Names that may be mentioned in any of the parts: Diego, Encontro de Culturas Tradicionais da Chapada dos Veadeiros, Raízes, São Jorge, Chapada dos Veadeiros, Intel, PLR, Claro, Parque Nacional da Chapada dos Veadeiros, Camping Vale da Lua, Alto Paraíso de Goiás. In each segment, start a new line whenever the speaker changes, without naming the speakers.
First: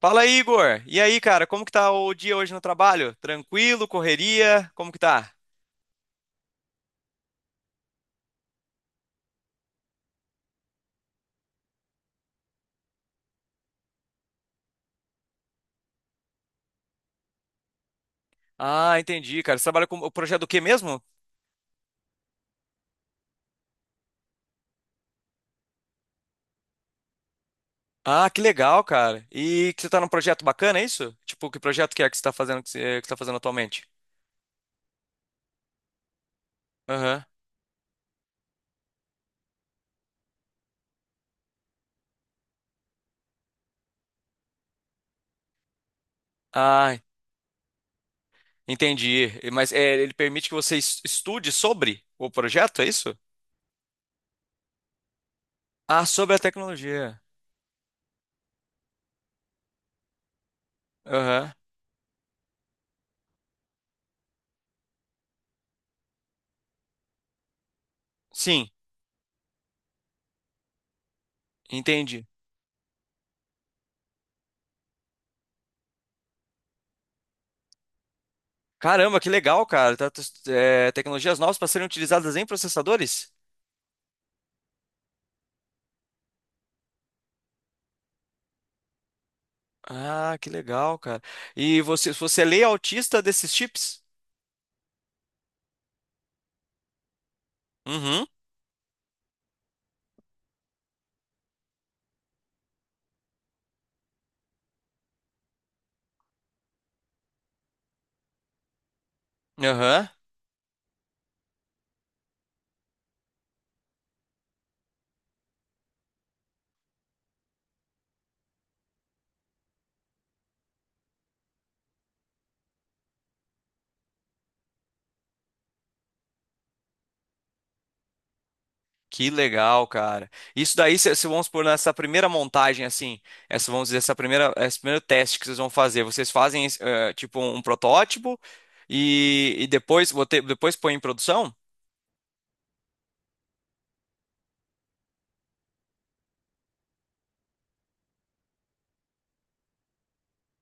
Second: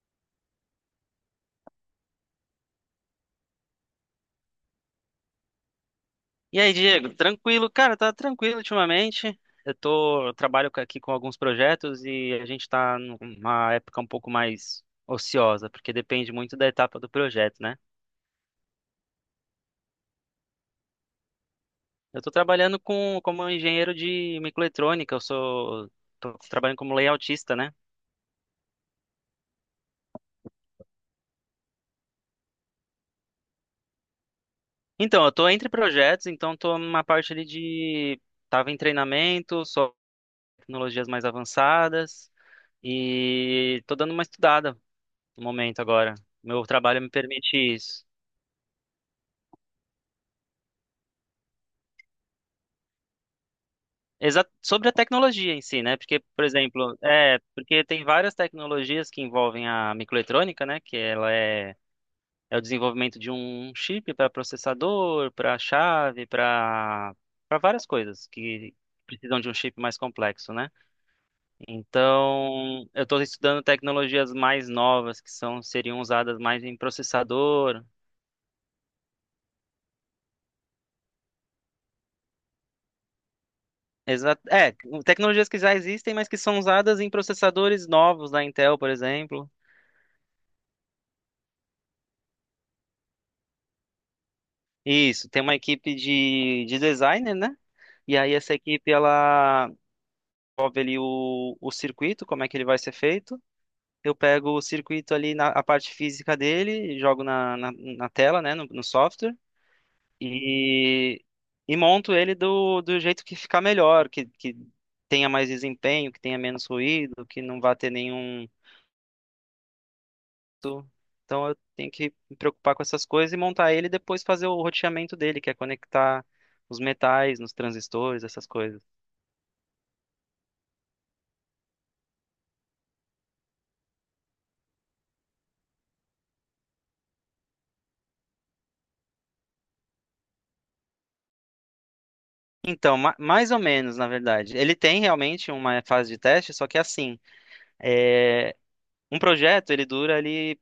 Fala, Igor. E aí, cara, como que tá o dia hoje no trabalho? Tranquilo, correria? Como que tá?
E aí, Diego, tranquilo? Cara, tá tranquilo ultimamente. Eu trabalho aqui com alguns projetos, e a gente tá numa época um pouco mais ociosa, porque depende muito da etapa do projeto, né?
Ah, entendi, cara. Você trabalha com o projeto do quê mesmo?
Eu tô trabalhando como engenheiro de microeletrônica, tô trabalhando como layoutista, né?
Ah, que legal, cara. E que você tá num projeto bacana, é isso? Tipo, que projeto que é que você tá fazendo que você tá fazendo atualmente?
Então, eu tô entre projetos, então tô numa
Aham.
parte ali de, tava em treinamento, só tecnologias mais avançadas, e tô dando uma estudada no momento agora. Meu
Ah,
trabalho me permite isso.
entendi. E- Mas é, ele permite que você estude sobre o projeto, é isso?
Exa Sobre a tecnologia em si, né?
Ah,
Porque,
sobre a
por exemplo,
tecnologia.
porque tem várias tecnologias que envolvem a microeletrônica, né? Que ela
Aham.
é, é o desenvolvimento de um chip para processador, para chave, para várias coisas
Sim,
que precisam de um chip mais complexo, né?
entendi.
Então, eu estou estudando tecnologias mais novas que são seriam usadas mais em processador.
Caramba, que legal, cara. É, tecnologias novas para serem utilizadas em processadores?
Exa é, Tecnologias que já existem, mas que são usadas em processadores novos da Intel, por exemplo.
Ah, que legal, cara. E você é lei autista desses chips?
Isso, tem uma equipe de designer, né? E
Uhum.
aí essa equipe, ela desenvolve ali o circuito, como é que ele vai ser feito. Eu pego o circuito ali na a parte física dele, jogo na tela, né, no software,
Aham.
e, e monto ele do jeito que ficar melhor, que tenha mais desempenho, que tenha menos ruído, que não vá ter nenhum. Então eu tenho que me preocupar com essas coisas e montar ele e depois fazer o roteamento dele, que é conectar os metais nos transistores, essas coisas.
Que legal, cara. Isso daí, se vamos supor, nessa primeira montagem, assim, essa, vamos dizer, essa primeira, esse primeiro teste que vocês vão fazer, vocês fazem, tipo, um protótipo e depois, depois põe em produção?
Então, mais ou menos, na verdade. Ele tem realmente uma fase de teste, só que assim, é, um projeto ele dura ali,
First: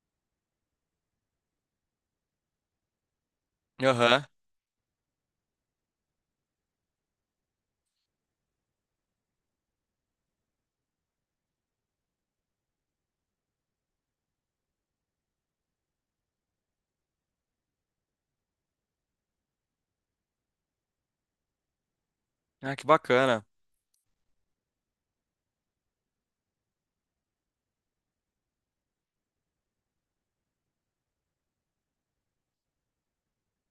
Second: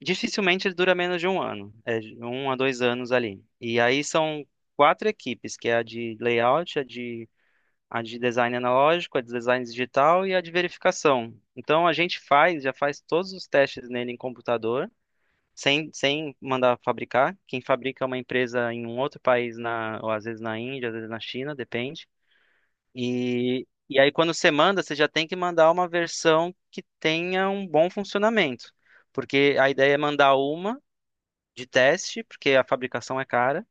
dificilmente ele dura menos de um ano, é de um a dois anos ali. E aí
Aham.
são quatro equipes, que é a de layout, a de design analógico, a de design digital e a de verificação. Então a gente faz, já faz todos os testes nele em computador, sem mandar fabricar. Quem fabrica é uma empresa em um outro país, ou às vezes na Índia, às vezes na China, depende.
Ah, que bacana.
E aí quando você manda, você já tem que mandar uma versão que tenha um bom funcionamento. Porque a ideia é mandar uma de teste, porque a fabricação é cara,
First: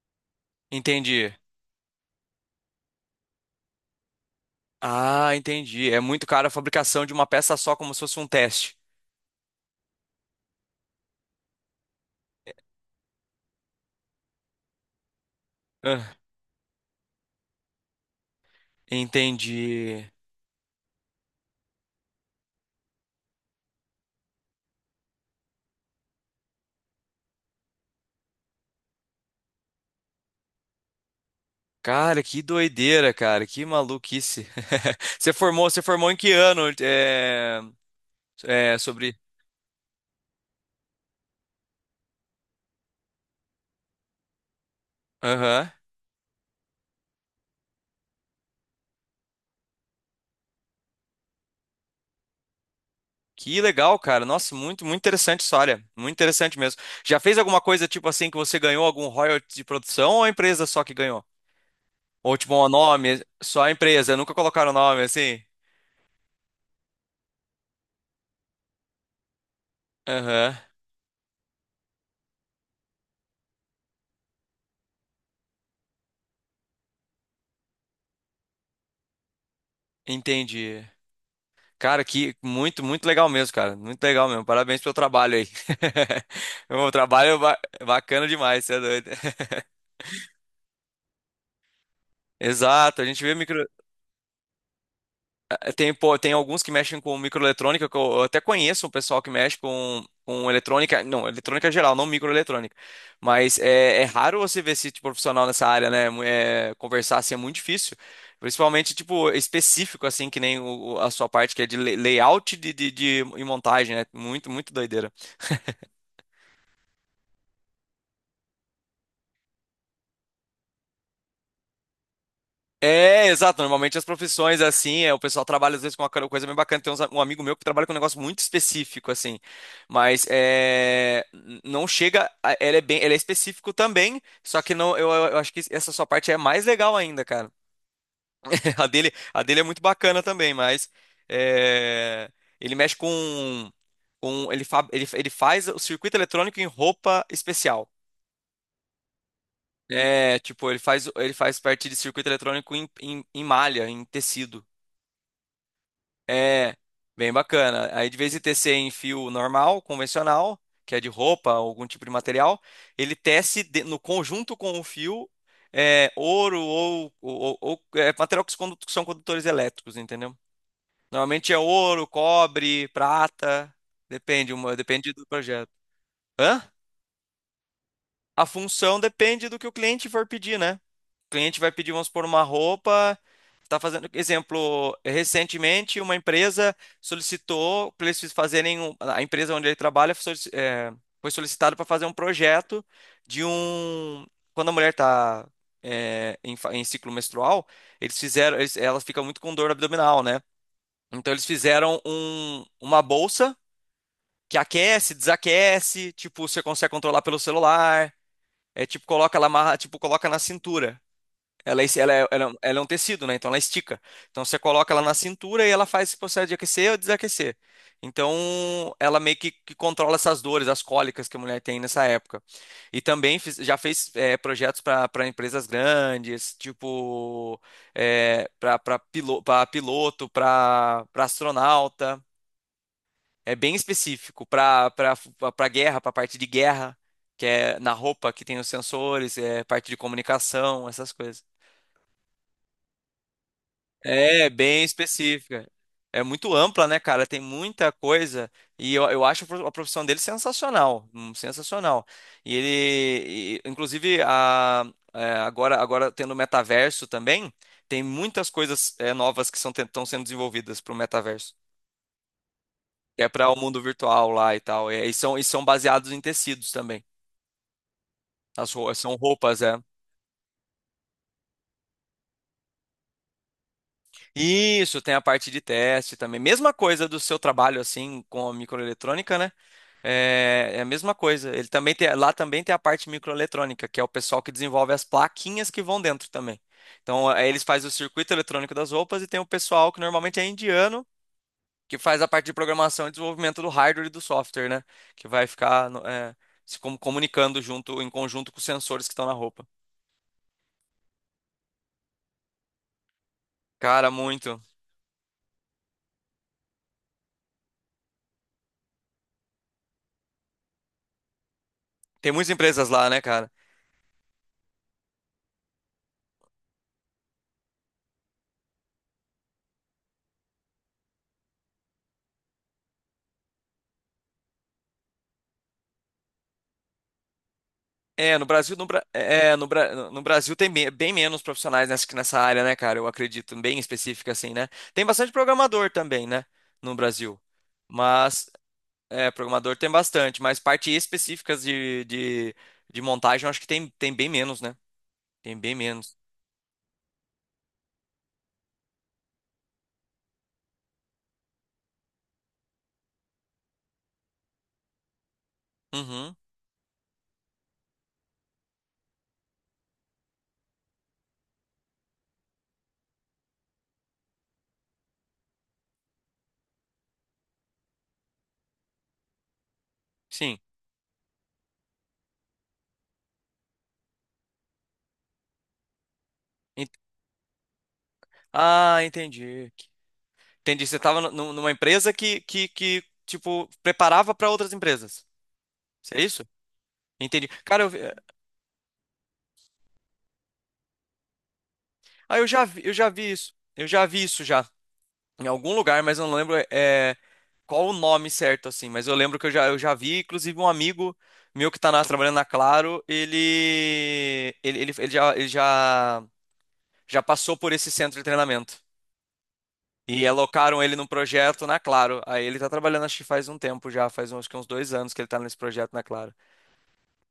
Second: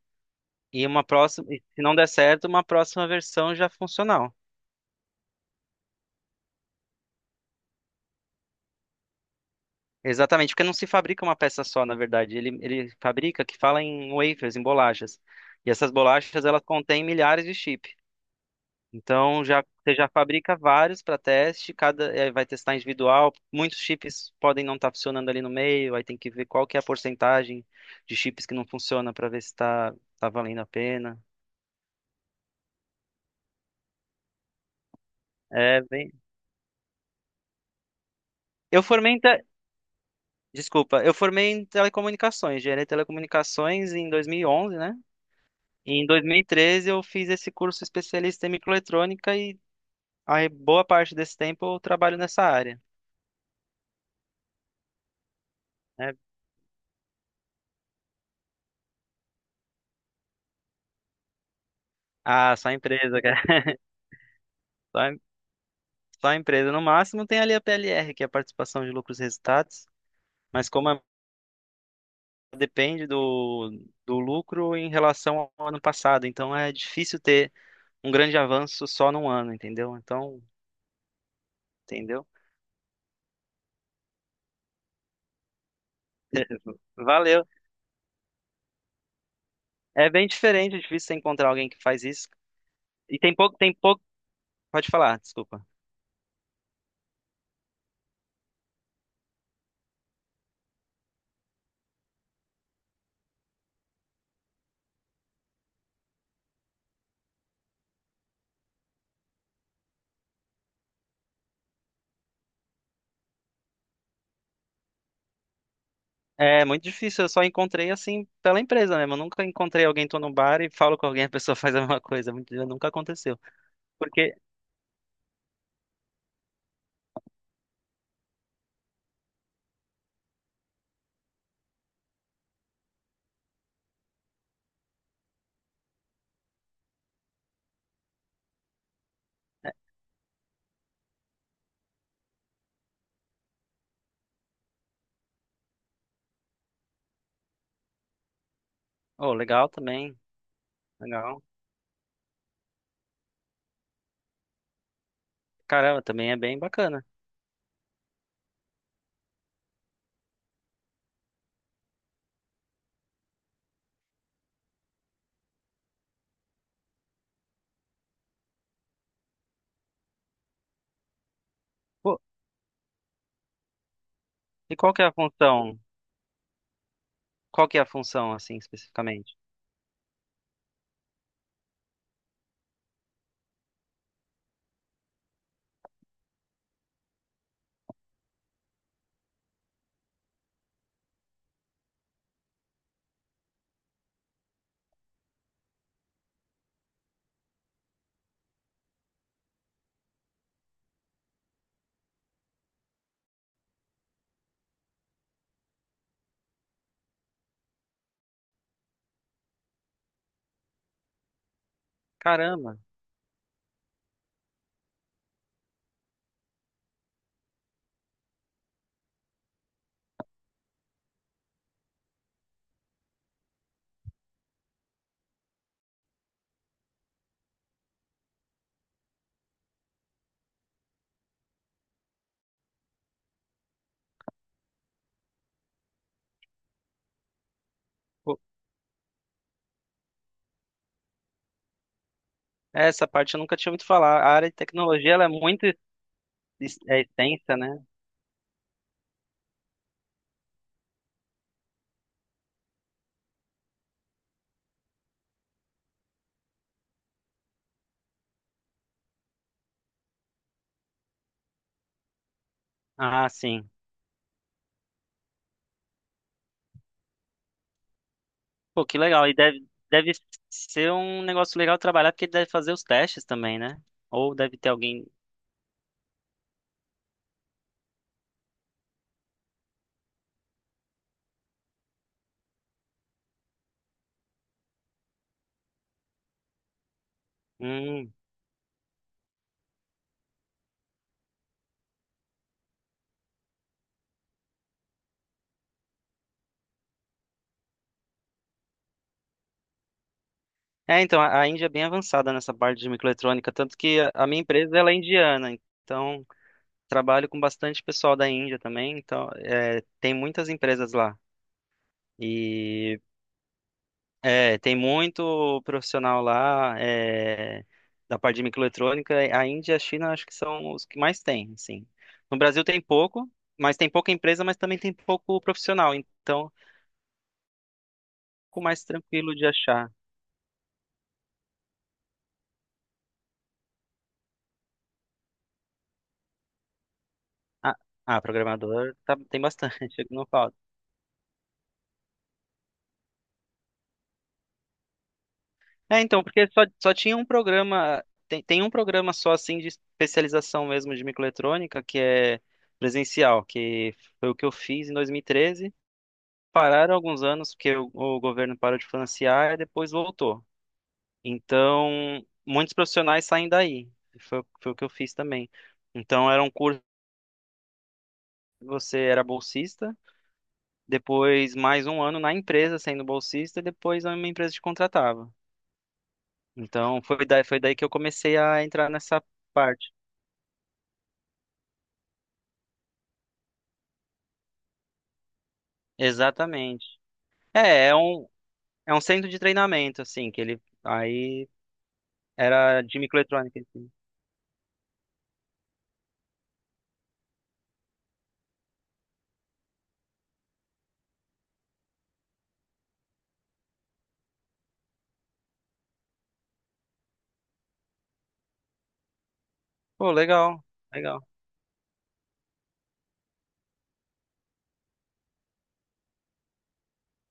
e uma
Entendi.
próxima, e se não der certo, uma próxima versão já funcional.
Ah, entendi. É muito caro a fabricação de uma peça só, como se fosse um teste.
Exatamente, porque não se fabrica uma peça só, na verdade. Ele fabrica, que fala em wafers, em bolachas. E essas
Ah,
bolachas, elas contêm milhares de chip. Então, já, você
entendi.
já fabrica vários para teste, cada vai testar individual. Muitos chips podem não estar funcionando ali no meio, aí tem que ver qual que é a porcentagem de chips que não funciona para ver se está tá tá valendo a pena.
Cara, que doideira, cara, que maluquice. Você
É,
formou
bem...
em que ano?
Eu formei
Sobre.
em te... Desculpa, eu formei em telecomunicações, engenharia de telecomunicações em 2011, né?
Aham.
Em 2013 eu fiz esse curso especialista em microeletrônica, e a boa parte desse tempo eu trabalho nessa área,
Que legal, cara. Nossa, muito interessante a história. Muito
né?
interessante mesmo. Já fez alguma coisa tipo assim que você ganhou algum royalty de produção ou a empresa só que ganhou? Ou tipo
Ah,
um
só empresa,
nome,
cara.
só a empresa, nunca colocaram
Só,
nome
em-
assim?
só empresa. No máximo tem ali a PLR, que é a participação de lucros e resultados,
Aham.
mas depende do lucro em relação ao ano passado, então é difícil ter um grande avanço só num ano, entendeu? Então,
Entendi. Cara,
entendeu?
que muito legal mesmo, cara. Muito legal mesmo. Parabéns pelo trabalho aí. O trabalho
Valeu.
ba- bacana demais, você é doido.
É bem diferente, é difícil você encontrar alguém que faz isso.
Exato, a
E
gente
tem
vê
pouco,
micro...
tem pouco. Pode falar, desculpa.
tem, pô, tem alguns que mexem com microeletrônica, que eu até conheço um pessoal que mexe com eletrônica, não, eletrônica geral, não microeletrônica. Mas é, é raro você ver esse tipo de profissional nessa área, né? é, conversar assim é muito difícil, principalmente tipo específico assim, que nem a sua parte que é de layout de, e montagem, né? Muito doideira.
É muito difícil, eu só encontrei assim pela empresa mesmo. Eu nunca encontrei alguém, tô no bar e falo com alguém, a pessoa faz a mesma coisa. Nunca
É,
aconteceu.
exato. Normalmente as
Porque,
profissões, assim, é, o pessoal trabalha às vezes com uma coisa bem bacana. Tem um amigo meu que trabalha com um negócio muito específico, assim. Mas é, não chega. Ele é bem, ele é específico também. Só que não, eu, eu acho que essa sua parte é mais legal ainda, cara. A dele é muito bacana também, mas é, ele mexe com ele, fa, ele faz o circuito eletrônico em roupa especial.
oh, legal também,
É, tipo, ele
legal.
faz parte de circuito eletrônico em, em, em malha, em tecido.
Caramba, também é bem
É,
bacana.
bem bacana. Aí de vez de tecer em fio normal, convencional, que é de roupa, algum tipo de material, ele no conjunto com o fio é, ouro ou, é, material que se que são condutores elétricos, entendeu? Normalmente é ouro,
Pô,
cobre, prata, depende, uma,
e qual que é a
depende do projeto.
função?
Hã?
Qual que é a função,
A
assim,
função
especificamente?
depende do que o cliente for pedir, né? O cliente vai pedir, vamos supor, uma roupa. Está fazendo, exemplo, recentemente uma empresa solicitou para eles a empresa onde ele trabalha foi foi solicitado para fazer um projeto de um quando a mulher está em, em ciclo menstrual, eles fizeram, eles, ela fica muito com dor abdominal, né? Então eles fizeram um, uma bolsa que aquece, desaquece, tipo, você consegue controlar pelo celular. É tipo, coloca, ela amarra, tipo, coloca na cintura. Ela, é ela,
Caramba,
ela é um tecido, né? Então ela estica. Então você coloca ela na cintura e ela faz esse processo de aquecer ou desaquecer. Então ela meio que controla essas dores, as cólicas que a mulher tem nessa época. E também já fez projetos para para empresas grandes, tipo, para piloto, para astronauta. É bem específico para para guerra, para parte de guerra, que é na roupa
pô,
que tem os sensores, é parte de comunicação, essas coisas.
essa parte eu nunca tinha ouvido falar. A
É
área de
bem
tecnologia, ela é muito
específica. É muito ampla, né,
é
cara? Tem
extensa, né?
muita coisa. E eu acho a profissão dele sensacional. Sensacional. E ele, e, inclusive, a, é, agora tendo o metaverso também, tem muitas coisas é, novas que são, estão sendo desenvolvidas para o metaverso. É
Ah,
para o
sim.
mundo virtual lá e tal. É, e são baseados em tecidos também. As
Pô,
roupas
que
são
legal. E
roupas,
deve,
é.
deve ser um negócio legal trabalhar, porque deve fazer os testes também, né? Ou deve ter
Isso,
alguém.
tem a parte de teste também. Mesma coisa do seu trabalho, assim, com a microeletrônica, né? É, é a mesma coisa. Ele também tem, lá também tem a parte microeletrônica, que é o pessoal que desenvolve as plaquinhas que vão dentro também. Então, aí eles fazem o
Hum.
circuito eletrônico das roupas e tem o pessoal que normalmente é indiano, que faz a parte de programação e desenvolvimento do hardware e do software, né? Que vai ficar, é, se comunicando junto, em conjunto com os sensores que estão na roupa.
É, então, a Índia é bem avançada nessa parte de microeletrônica, tanto que
Cara,
a minha
muito.
empresa ela é indiana, então trabalho com bastante pessoal da Índia também, então é, tem muitas empresas lá.
Tem muitas empresas
E
lá, né, cara?
Tem muito profissional lá, da parte de microeletrônica. A Índia e a China acho que são os que mais tem, assim. No Brasil tem pouco, mas tem pouca empresa, mas também tem pouco profissional, então é um
É, no
pouco
Brasil,
mais tranquilo de achar.
No Brasil tem bem, bem menos profissionais nessa, que nessa área, né, cara? Eu acredito, bem específica assim, né? Tem bastante programador também, né, no Brasil.
Ah,
Mas,
programador
é,
tem bastante,
programador tem
não
bastante,
falta.
mas parte específicas de montagem, eu acho que tem, tem bem menos, né? Tem bem
É,
menos.
então, porque só tinha um programa, tem um programa só assim de especialização mesmo de microeletrônica, que é presencial, que foi o que eu fiz em 2013.
Uhum,
Pararam alguns anos porque o governo parou de financiar e depois voltou. Então, muitos profissionais saem daí. Foi o que eu fiz também. Então, era um curso que você era bolsista,
sim.
depois mais um ano na empresa sendo bolsista, e depois uma empresa te contratava.
Ent-
Então, foi daí que eu comecei a entrar
Ah,
nessa
entendi.
parte.
Entendi, você estava numa empresa que tipo, preparava para outras empresas. Isso É isso?
Exatamente.
Entendi. Cara, eu,
É, é
é,
um, é um centro de treinamento, assim, que ele. Aí
ah,
era
eu
de
já vi isso.
microeletrônica,
Eu
assim.
já vi isso já. Em algum lugar, mas eu não lembro é, qual o nome certo, assim. Mas eu lembro que eu já vi, inclusive, um amigo meu que trabalhando na Claro, ele já, já passou por esse centro de treinamento.
Pô,
E
legal,
alocaram ele num
legal.
projeto na Claro. Aí ele tá trabalhando, acho que faz um tempo já, faz uns, acho que uns dois anos que ele tá nesse projeto na Claro.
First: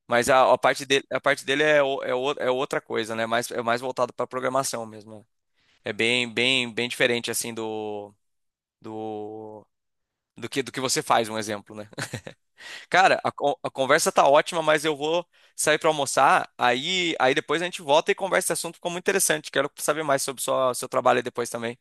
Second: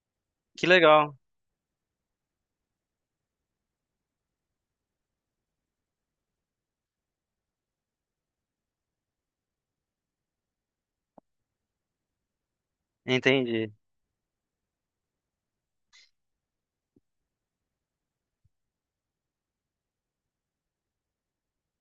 Mas
Que legal.
a parte dele é, o- é outra coisa, né? Mais, é mais voltado para programação mesmo. Né? É bem, bem, bem diferente, assim, do, do do que você faz, um exemplo, né? Cara, a, a
Entendi.
conversa tá ótima, mas eu vou sair para almoçar, aí depois a gente volta e conversa esse assunto, ficou muito interessante. Quero saber mais sobre sua, seu trabalho aí depois também.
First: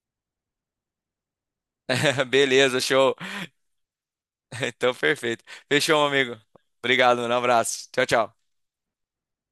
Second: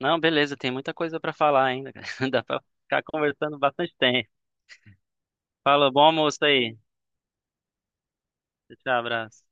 Não, beleza, tem muita coisa pra falar ainda, cara. Dá pra
Beleza,
ficar
show.
conversando bastante tempo.
Então, perfeito.
Fala,
Fechou,
bom
meu amigo.
almoço aí.
Obrigado, um abraço. Tchau, tchau.
Tchau, abraço.